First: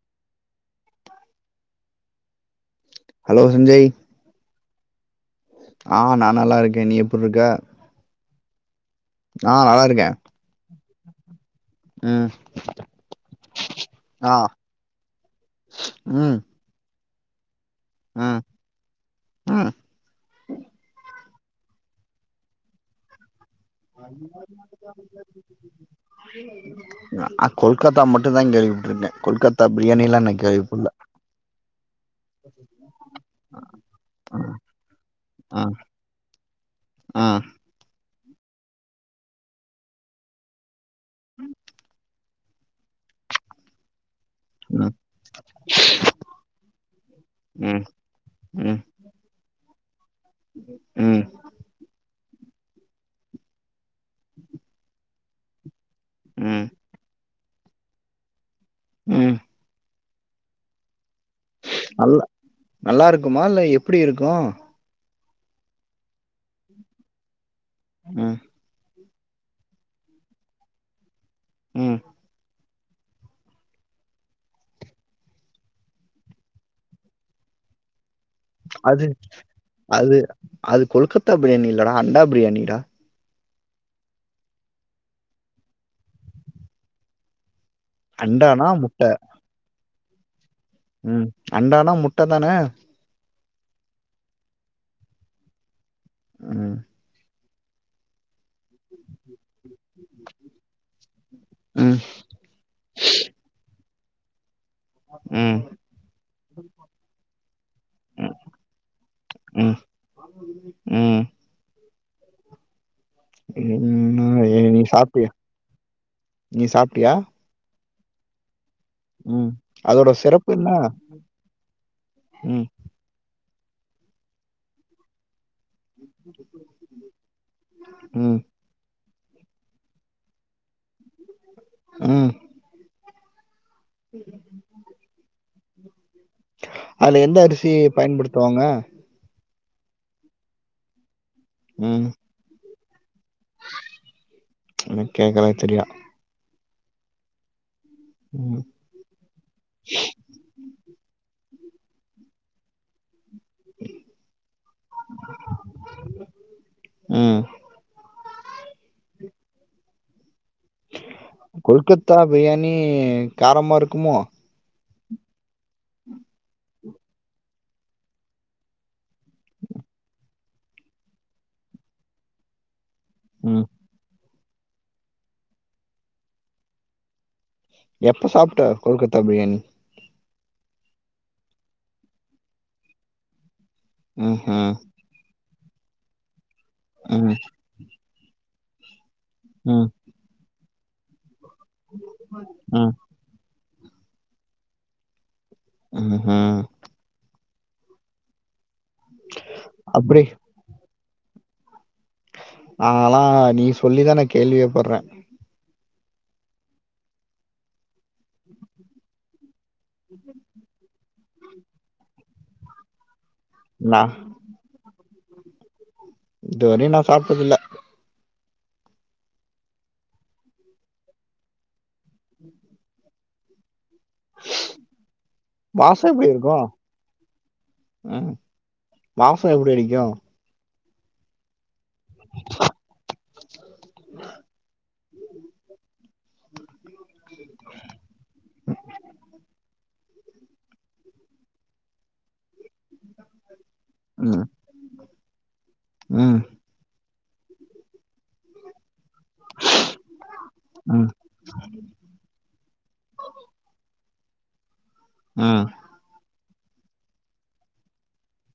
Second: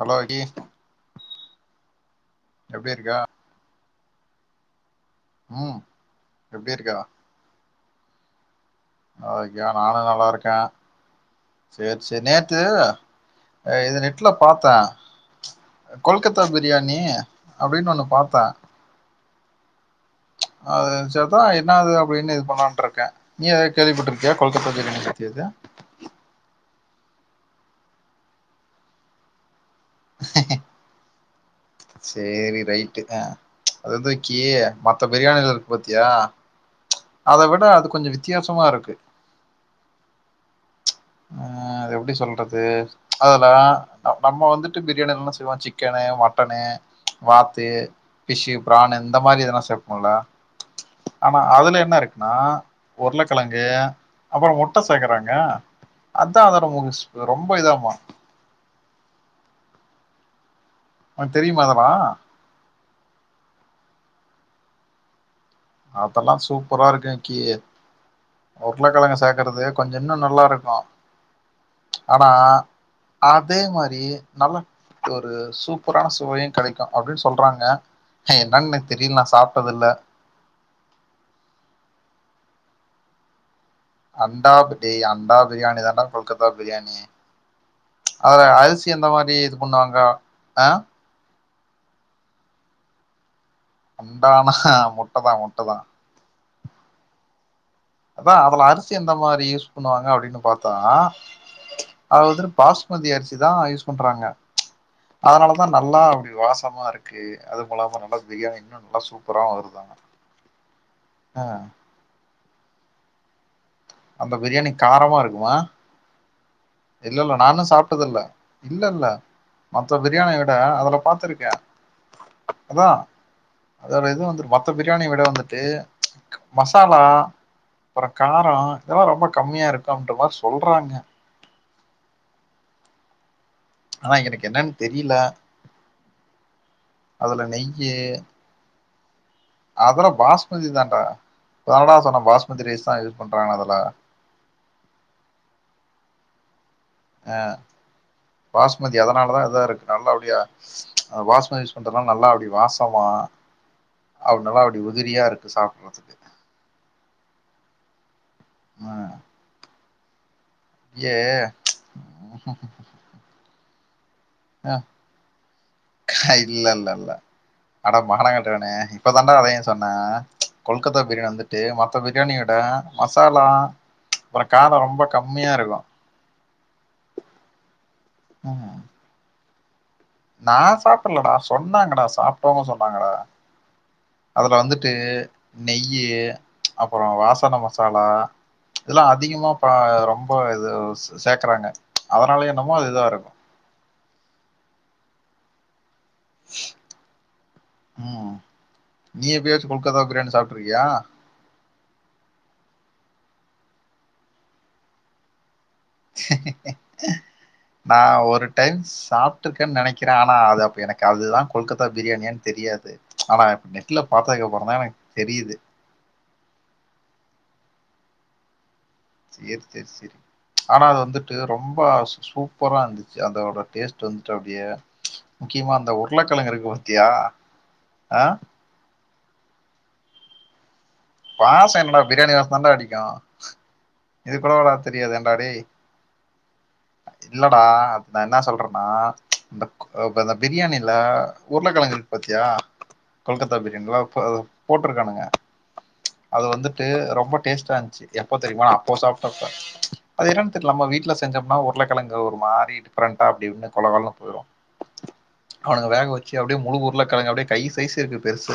Hello எடி எப்டி இருக்க ஹலோ சஞ்சய் ம் ஆ நா எப்டி நல்லாருக்கே இருக்க நீ எப்புருக்க ஓகே நானு நல்லாருக்கே சேர் செரி ம் நேத்து அ இது நெட்ல ஆ பாத்த ம் கொல்கத்தா பிரியாணி அப்டினு ஒன்னு ம் பாத்தே ம் அது நெனச்சாதா என்ன அது அப்டினு இது பண்ணலான்ட்டுருக்கே நீ எது கேள்விப்பட்டுருக்கியா கொல்கத்தா பிரியாணி பத்தியேது ஆ கொல்கத்தா மட்டுந்தா கேள்விபட்டுருக்கே கொல்கத்தா பிரியாணிலா நா கேள்விப்பல்ல சேரி ரைட்டு அ அது வந்து விக்கி மத்த பிரியாணில ஆ இருக்கு பாத்தியா ஆ அத விட அது கொஞ்சொ வித்தியாசமாருக் ம் அத எப்டி சொல்றது அதுலடா நம்மோ வந்துட்டு ம் பிரியாணி என்னமா செய்வோம் சிக்கனு மட்டனு வாத்து ம் ஃபிஷ் ம் ப்ரான் இந்த மாரி எதனா சேப்போல்ல ம் ஆனா அதுல என்ன இருக்குன்னா உருளக்கெழங்கு அப்பறோ முட்ட சேக்குறாங்க அதா ம் அதனு சு ரொம்ப இதாமா ம் ஒனக் தெரியுமா அத நல்ல நல்லாருக்குமா இல்ல எப்டி இருக்கு அதெல்லா சூப்பரா இருக்கு கி ம் உருளக்கெழங்க சேக்குறது கொஞ்சொ இன்னு நல்லாருக்கு ம் ஆனா அதே மாரி நல்ல ஒரு சூப்பரான சுவையு கெடைக்கு அப்டின் சொல்றாங்க அ என்னன்னே அது தெரில நா சாப்ட்டது இல்ல அது அது கொல்கத்தா பிரியாணி இல்லடா அண்டா பிரியாணிடா அண்டா பிரி அண்டா பிரியாணி தான்டா கொல்கத்தா பிரியாணி அதுல அண்டானா அரிசி முட்ட அந்த மாரி இது பண்ணுவாங்க ஆ ம் அண்டானா முட்ட தானே அண்டானா முட்டதா முட்டதா ம் அதா அதுல அரிசி அந்த மாரி யூஸ் பண்ணுவாங்க அப்டினு பாத்தா ம் அதுல வந்துட்டு பாஸ்மதி அரிசிதா யூஸ் பண்றாங்க ம் அதனாலதா ந ல்லா அப்டி வாசமா இருக்கு அதுவுமில்லாம நல்லா ம் பிரியாணி இன்னு நல்லா சூப்பராவு ம் வருதா ம் அ என்ன, அந்த ஏ, பிரியாணி நீ காரமா சாப்ட்டியா இருக்குமா நீ சாப்ட்டியா? இல்ல இல்ல நானு சாப்ட்டதுல்ல இல்லல்ல ம். மத்த அதோட பிரியாணி சிறப்பு விட என்ன? அதுல பாத்துருக்கே ம், அதா அதோட இது வந்து மத்த பிரியாணிய விட வந்துட்டு மசாலா அப்பறோ ம், காரோ இதெல்லா ரொம்ப கம்மியா இருக்குன்ற மார் சொல்றாங்க ம் ஆனா எனக்கு என்னன் தெரில அதுல எந்த அரிசி பயன்படுத்துவாங்க அதுலா பாஸ்மதி தான்டா இப்பதானடா ம். சொன்ன பாஸ்மதி ரைஸ்தா யூஸ் பண்றாங்க அதுல என்ன கேக்கனே தெரில அ ம், பாஸ் மதி அதனாலதா இதா இருக்கு நல்லா அப்டியா பாஸ்மதி யூஸ் பண்றதுனால நல்லா அப்டியே வாசமா அதனால அப்டி உதிரியா இருக்கு சாப்டறதுக்கு ம் ஆ கொல்கத்தா பிரியாணி காரமா இருக்குமோ அ இல்லல்ல அட மான கெட்டவனே இப்பதானண்டா வேணு சொன்ன கொல்கத்தா பிரியாணி வந்துட்டு மத்த பிரியாணி விட மசாலா ம். அப்பற கார ரொம்ப கம்மியா இருக்கு எப்ப சாப்ட்ட கொல்கத்தா பிரியாணி நான் சாப்டலடா சொன்னாங்கடா சாப்ட்டவங்க சொன்னாங்கடா அதுல ம்ஹ்ம். வந்துட்டு நெய்யி அப்பற ம், வாசன மசாலா இதெல்லா அதிகமா ம், ரொம்ப இது சேக்குறாங்க அதனால என்னமோ அது ம், இதா இருக்கு ம் ஹு ம் ம் நீ எப்பயாச்சு கொல்கத்தா அப்படி பிரியாணி சாப்ட்ருக்கியா நாலா நீ சொல்லிதா நா கேள்வியேப்படுற நா ஒரு டைம் சாப்ட்டு இருக்கன் நெனைக்கிற ஆனா அது அப்ப எனக் அதுதா கொல்கத்தா பிரியாணியானு தெரியாது ஆனா நெட்ல நான் பாத்ததுக்கு அப்பறோதா எனக்கு தெரியிது இதுவரையு நா சாப்டதில்ல சேர் சேர் செரி ஆனா அது வந்துட்டு ரொம்ப சூப்பரா இருந்துச்சு அதோட டேஸ்ட் இருந்திட்டு அப்டியே முக்கியமா அந்த வாசம் எப்படி உருளக்கெழங்கு இருக்கும்? இருக்கு பத்தியா அ வாசோ எப்டி அடிக்கு வாசோ என்னடா பிரியாணி வாசதாண்டா அடிக்கு இது கூடவாடா தெரியாது ஏன்டா டேய் ம் இல்லடா நா என்னா சொல்றனா அப்ப அந்த பிரியாணில உருளகிழங்கு இருக்கு பாத்தியா கொல்கத்தா பிரியாணில இப்ப அது ம், போட்ருக்கானுங்க ம், அது வந்து ட்டு ரொம்ப டேஸ்டா இருந்துச்சு எப்ப தெரியுமா அப்போ சாப்ட அப்ப அது என்னனு தெரியல நம்ம ம், வீட்ல செஞ்சோம்னா ஒ அங்க ஒரு மாரி டிஃப்ரெண்டா அப்டிருந்தா கொலகொலனு போயிரு ம் அவனுக வேக வச்சு அப்டியே முழு உருளக்கெழங்கு அப்டியே கை சைஸ்ஸு இருக்கு பெருசா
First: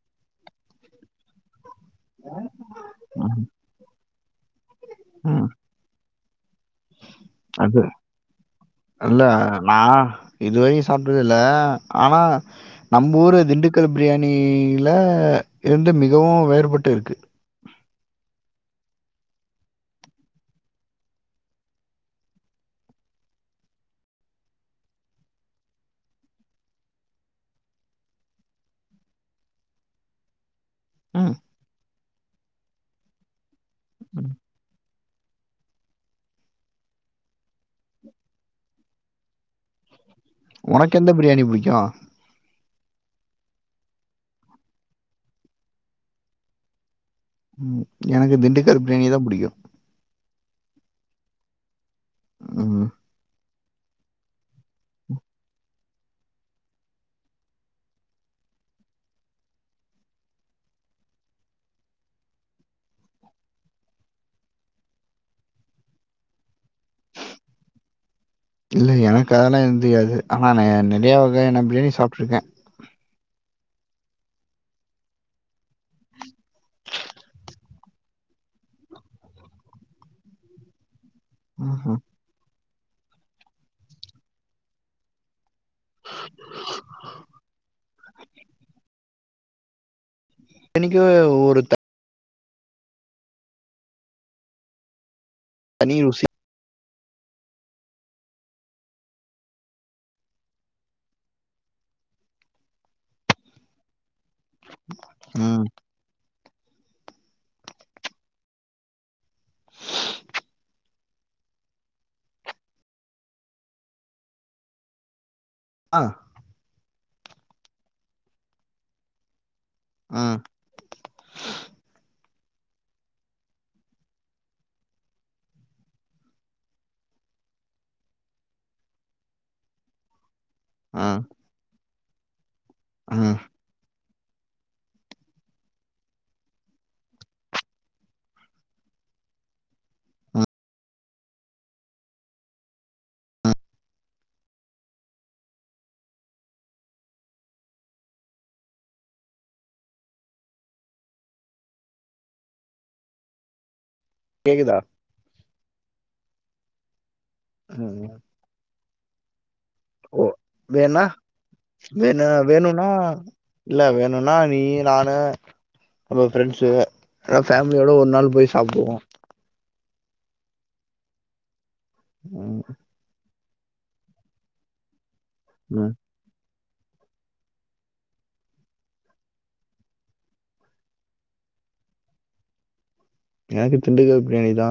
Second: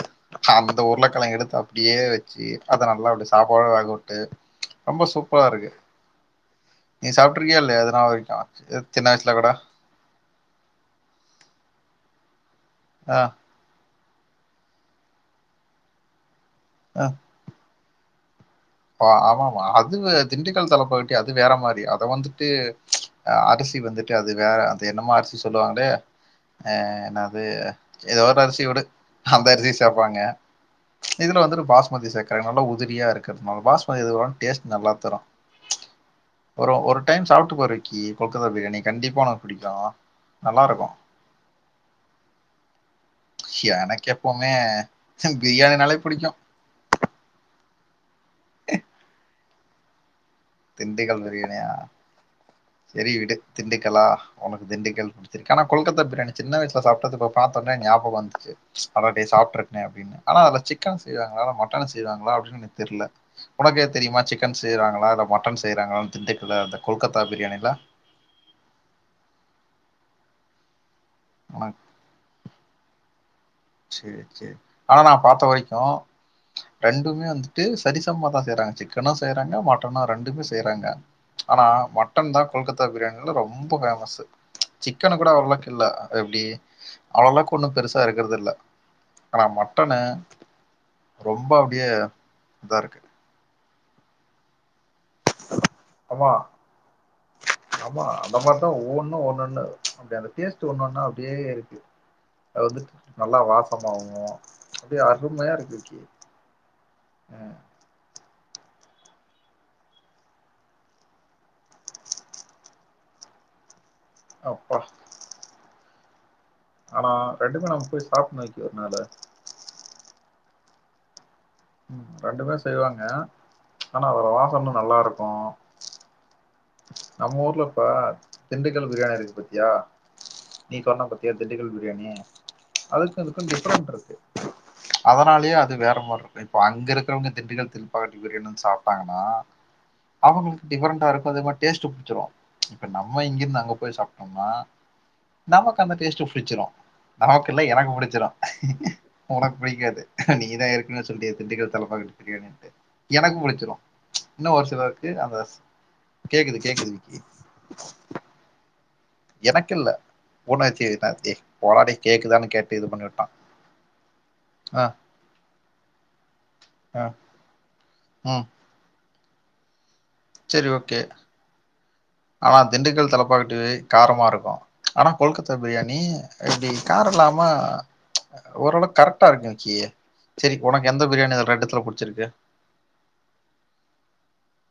அந்த உருளக்கெழங்கு எடுத்து அப்டியே வச்சு அத நல்லா அப்டி ம், சாப்பாடோட வேகவுட்டு ரொம்ப சூப்பரா ம். இருக்கு நீ சாப்பிட்ருக்கியா இல்லய அத நா விட்டா சின்ன வயசுல கூட நா இதுவரைக்கு சாப்ட்டது இல்ல ஆனா நம் ஆ ஊரு திண்டுக் க்கல் பிரியாணியில இருந்து மிகவு வேறுபட்டு இருக்கு ஆமா மா அது திண்டுக்கல் தலப்பாக்கட்டி அது வேற மாரி அது வந்துட்டு அ அரிசி வந்துட்டு அது வேற அந்த என்னமோ அரிசி சொல்லுவாங்களே அ என்னது ஏதோ ஒரு ஒரு அரிசி விடு அந்த அரிசி சேப்பாங்க ம், இதுல வந்துட்டு பாஸ்மதி சேக்குறாங்க நல்லா உதிரியா இருக்குது நம்ம பாஸ்மதிஇதுவா ம். டேஸ்ட் நல்லா தரு ஒரு ஒரு டைம் சாப்ட்டு பாரு விக்கி கொல்கத்தா பிரியாணி கண்டிப்பா உனக்கு பிடிக்கு உனக்கு எந்த பிரியாணி புடிக்கு எனக்கு எப்பவுமே பிரியாணினாலே புடிக்கு ம் எனக்கு திண்டுக்கல் பிரியாணி தா புடிக்கு திண்டுக்கல் பிரியாணியா ம் சேரி விடு திண்டுக்கல்லா உனக்கு திண்டுக்கல் புடுச்சுருக்கு ஆனா கொல்கத்த பிரயாணி சின்ன வயசல சாப்பிட்டது இப்போ பாத்தவுடனே ஞாபகோ வந்துச்சு அடாடே சாப்ட்டுருக்கேனே அப்டின்னு ஆனா அதுல சிக்கன் செய்றாங்களா இல்ல மட்டன்ல செய்றாங்களா அப்டின்னு எனக்கு தெர்ல உனக்கேது தெரியுமா சிக்கன் செய்றாங்களா இல்ல மட்டன் செய்றாங்களான்னு திண்டுக்கல அந்த கொல்கத்தா பிரியாணில இல்ல எனக்கு அதெல்லா எது தெரியாது ஆனா நா நெறையா வகையான உனக்கு பிரியாணி சாப்பிட்டுருக்கே சேர் சேர் ஆனா நா பாத்த வரைக்கு ரெண்டுமே வந்துட்டு செரிசமமா தா செய்றாங்க சிக்கனு செய்றாங்க மட்டனு ரெண்டுமே செய்றாங்க ஆனா ம்ஹ்ம். மட்டன் தா கொல்கத்தா பிரியாணியில ரொம்போ பேமஸ்ஸு சிக்கன கூட அவ்ளவுக்கு இல்ல எப்டி அவ்ளவுக்கு கொண்ணு பெருசா இருக்கிறது இல்ல ஆனா மட்டன்னு பிரியாணிக்கு ரொம்ப ஒரு அப்டியே இதா இருக்கு தனி ருசி. ஆமா ஆமா அந்த மாரிதா ஒவ்வொன்னு ஒண்ணொண்ணு அப்டி அந்த டேஸ்ட் ஒண்ணு ஒண்ணு அப்டியே இருக்கு அது வந்துட்டு நல்லா வாசமாவு அப்டியே அருமையா ம். இருக்கு விக்கி ம் அப்பா ஆ ஆனா ரெண்டுமே நம்ம போய் சாப்டன்னு விக்கி ஒருனாலு ம் ம் ரெண்டுமே செய்வாங்க ஆனா அதோட வசோ இன்னு நல்லாருக்கு நம்ம ஊர்ல இப்ப திண்டுக்கல் பிரியாணி இருக்கு பத்தியா நீ சொன்ன ம், பத்தியா திண்டுக்கல் பிரியாணி அதுக்கு ம், இதுக்கு டிஃபரண்ட் இருக்கு அதனாலேயே அது வேற மாரி இரு இப்போ அங்க இருக்குறவங்க திண்டுக்கல் திருப்பாக்கட்டு பிரியாணி வந்து சாப்பிட்டாங்கன்னா ம். அவங்களுக்கு டிஃபரண்டா இருப்பது மட் டேஸ்ட் புடிச்சிடு இப்ப நம்ம இங்கிருந்து அங்க போய் சாப்டோம்னா நமக்கு அந்த டேஸ்ட் புடிச்சிடு நமக்கு இல்ல எனக்கு பிடிச்சிடு உனக்கு பிடிக்காது நீதா ஏற்கனவே சொல்டியே திண்டுக்கல் தலப்பாக்கட்டு பிரியாணின்டு எனக்கு புடிச்சிரு இன்னு ஒரு கேக்குதா? சிலருக்கு அந்த கேக்குது கேக்குது விக்கி ம் ம் எனக்கு இல்ல ஓ! [unintelligible] வேணா போடா டேய் வேணு கேக்குதான்னு கேட்டு வேணும்னா இது பண்ணி விட்டா இல்ல வேணும்னா நீயி நானு நம்ம ஃப்ரெண்ட்ஸ்சு ஆ, எல்லா ஃபேமிலியோட ஒரு நாள் ம். போய் சாப்பிடுவோ சரி ஓகே ஆனா ம் திண்டுக்கல் தலப்பா கட்டி காரம இருக்கு ஆனா கொல்கத்தா ம் பிரியாணி எப்டி கார இல்லாம ஓர் அளவுக்கு கரெக்டா இருக்கு விக்கி சரி உனக்கு எந்த பிரியாணி இது ரெண்டுத்துல புடிச்சிருக்கு எனக்கு திண்டுக்கல் பிரியாணி தா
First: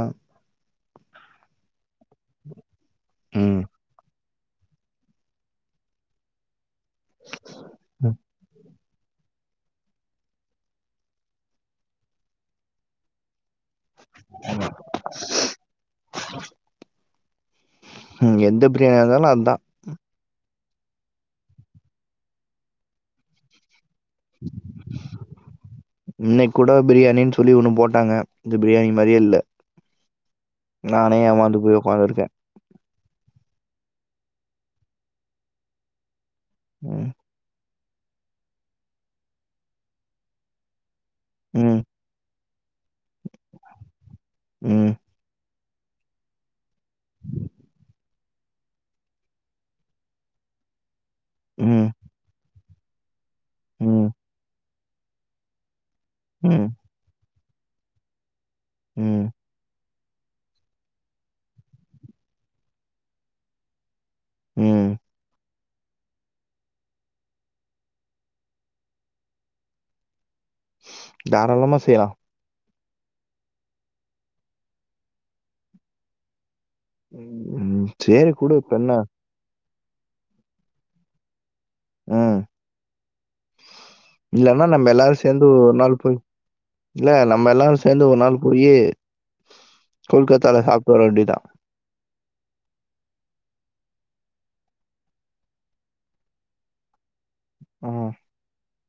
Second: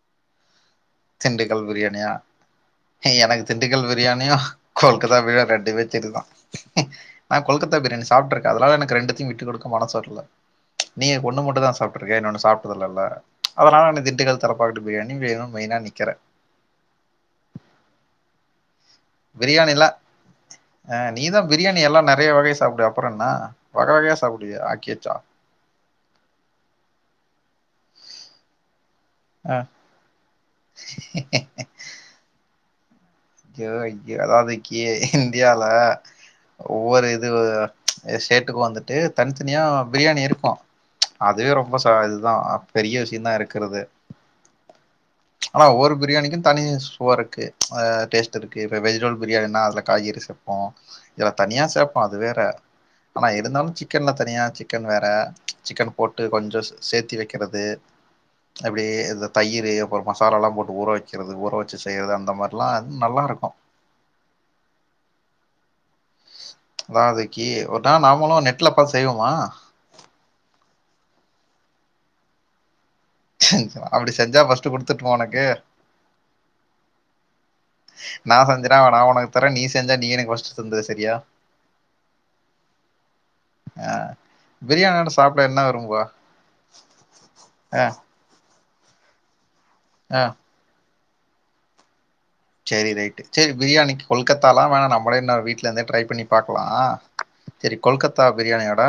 திண்டுக்கல் பிரியாணியா எனக்கு ம் திண்டுக்கல் பிரியாணியு கொல்கத்தா பிரியாணி ரெண்டுமே சேரிதா நா கொல்கத்தா பிரியாணி சாப்டுருக்கே அதனால எனக்கு ரெண்டுத்தையு விட்டு குடுக்க மனசு வரல நீ ஒண்ணு மட்டுதா சாப்டுருக்கே இன்னோன்னு சாப்ட்டதில்லல அதனால நீ திண்டுக்கல் தலப்பாகட்டு பிரியாணி வேணுன்னு மெயினா நிக்கற ம் எந்த பிரியாணியா இருந்தாலு அதா பிரியாணியில்ல ஆ நீதா பிரியாணி எல்லா நெறையா வகை சாப்டுவியே அப்புறோ என்ன வக வகயா சாப்புடிவியே ஆக்கிவெச்சா இன்னைக் கூட பிரியாணின் சொல்லி ஒன்னு போட்டாங்க இந்த பிரியாணி மாரியே இல்ல அ நானே ஏமாந்து போய் உக்கார்ந்துருக்கே ஐயோ ஐயோ அதாவது இக்கியே இந்தியால ஒவ்வொரு ம் இதுவு எ ஸ்டேட்டுக்கு வந்துட்டு தன்த்தனியா பிரியாணி இருக்கு அதுவே ரொம்ப ம் ச இதுதா பெரிய விஷியந்தா இருக்கிறது ம் ஆனா ஒவ்வொரு பிரியாணிக்கு தனி சுவருக்கு ஆ டேஸ்ட்டிருக்கு இப்ப வெஜிடபிள் பிரியாணின்னா அதுல காய்கறி சேப்போ இதுல தனியா ம் சேப்போ அது வேற ஆனா இருந்தாலு ம் சிக்கன்ல தனியா சிக்கன் வேற சிக்கனு போட்டு கொஞ்ச ம் ச சேத்தி வெக் கிறது அப்படியே இந்த ம் தயிறு ஒரு மசாலால்லா போட்டு ஊற வெக்கிறது ஊற வெச்சு செய்யற்து அந்த மாரிலா ம் நல்லாருக்கு ம் நாளைக்கி ஒரு நாள் நாமளு நெட்ல பாத் செய்வோமா தாராளமா செய்யலா அப்படி செஞ்சா ஃபஸ்ட்டு குடுத்துர்டுமா உனக்கு ம் ம் சேரி நா குடு இப்ப செஞ்சனா என்ன நா உனக்கு தரே நீ செஞ்சா நீ எனக்கு ஃபஸ்ட்டு தந்துர் செரியா ம் ஆ இல்லன்னா நம்ம எல்லாரு சேந்து ஒரு நாள் போய் இல்ல நம்ம எல்லாரு ஆ சேந்து ஒரு நாள் போயி ஆ கொல்கத்தால சாப்டு வர வேண்டித்தா செரி ரைட்டு செரி பிரியாணிக்கு கொல்கத்தாலா வேணா நம்பளேன வீட்ல இருந்தே ட்ரை பண்ணி பாக்கலா செரி ம் கொல்கத்தா பிரியாணியோட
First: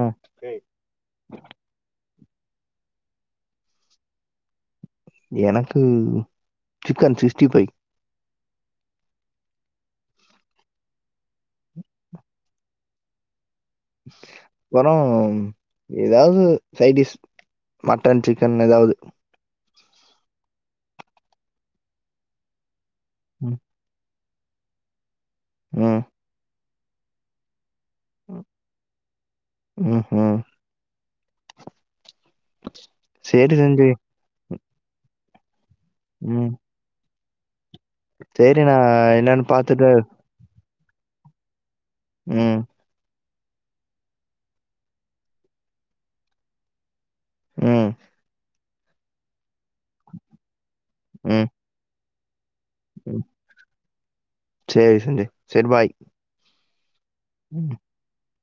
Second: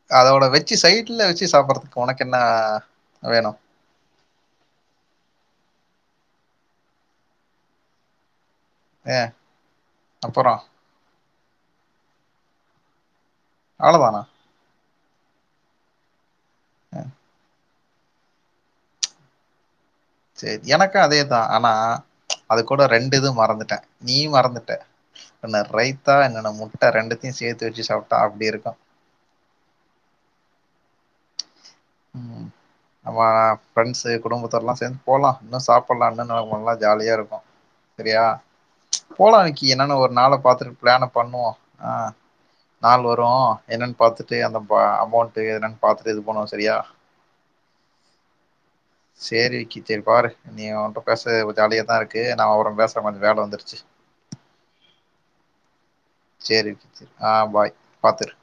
ம் அதோட வெச்சி சைட்ல வெச்சி சாப்பறதுக் உனக்கென்ன வேணு எனக்கு சிக்கன் சிக்ஸ்டி ஃபை அ அப்பறோ அவ்ளதானா அப்புறோ எதாவ்து சைடிஷ் மட்டன் சிக்கன் எதாவது செரி எனக்கு அதேதா ஆனா அது கூட ரெண்டு இது ம் மறந்துட்டே நீ மறந்துட்ட ஒன்னு ம் ரைத்தா இன்னொன்னு முட்ட ரெண்டுத்தியு சேத்து வெச்சு சாப்ட்டா அப்டி இருக்கு ம் ம் ம் அவ சரி சஞ்சய். ஃப்ரெண்ஸு குடும்பத்தோட்லா எல்லா சேந் போலா இன்னு சாப்பில்லா இன்னன்ன ம். பண்ல ஜாலியா இருக்கு செரியா சரி நான் போலா என்னன்னு விக்கி பார்த்துட்டு என்னனு ஒரு நாள பாத்துட்டு ப்ளான பண்ணுவோ ஆ ம் நாள் வரு என்னன் பாத்துட்டு அந்த பா அமௌண்டு என்னன் பாத்துட்டு இது பண்ணுவோ சரியா ம் சேரி விக்கி செரி பாரு நீ அவன்ட்ட பேசு ம் வி ஜாலியா தா இருக்கு நா அவர பேஸ்ற கொஞ்ச வேல வந்துருச்சு சேரி சஞ்சய் செரி பாய் சேரி விக்கி செரி ஆ ம். பாய் பாத்திரு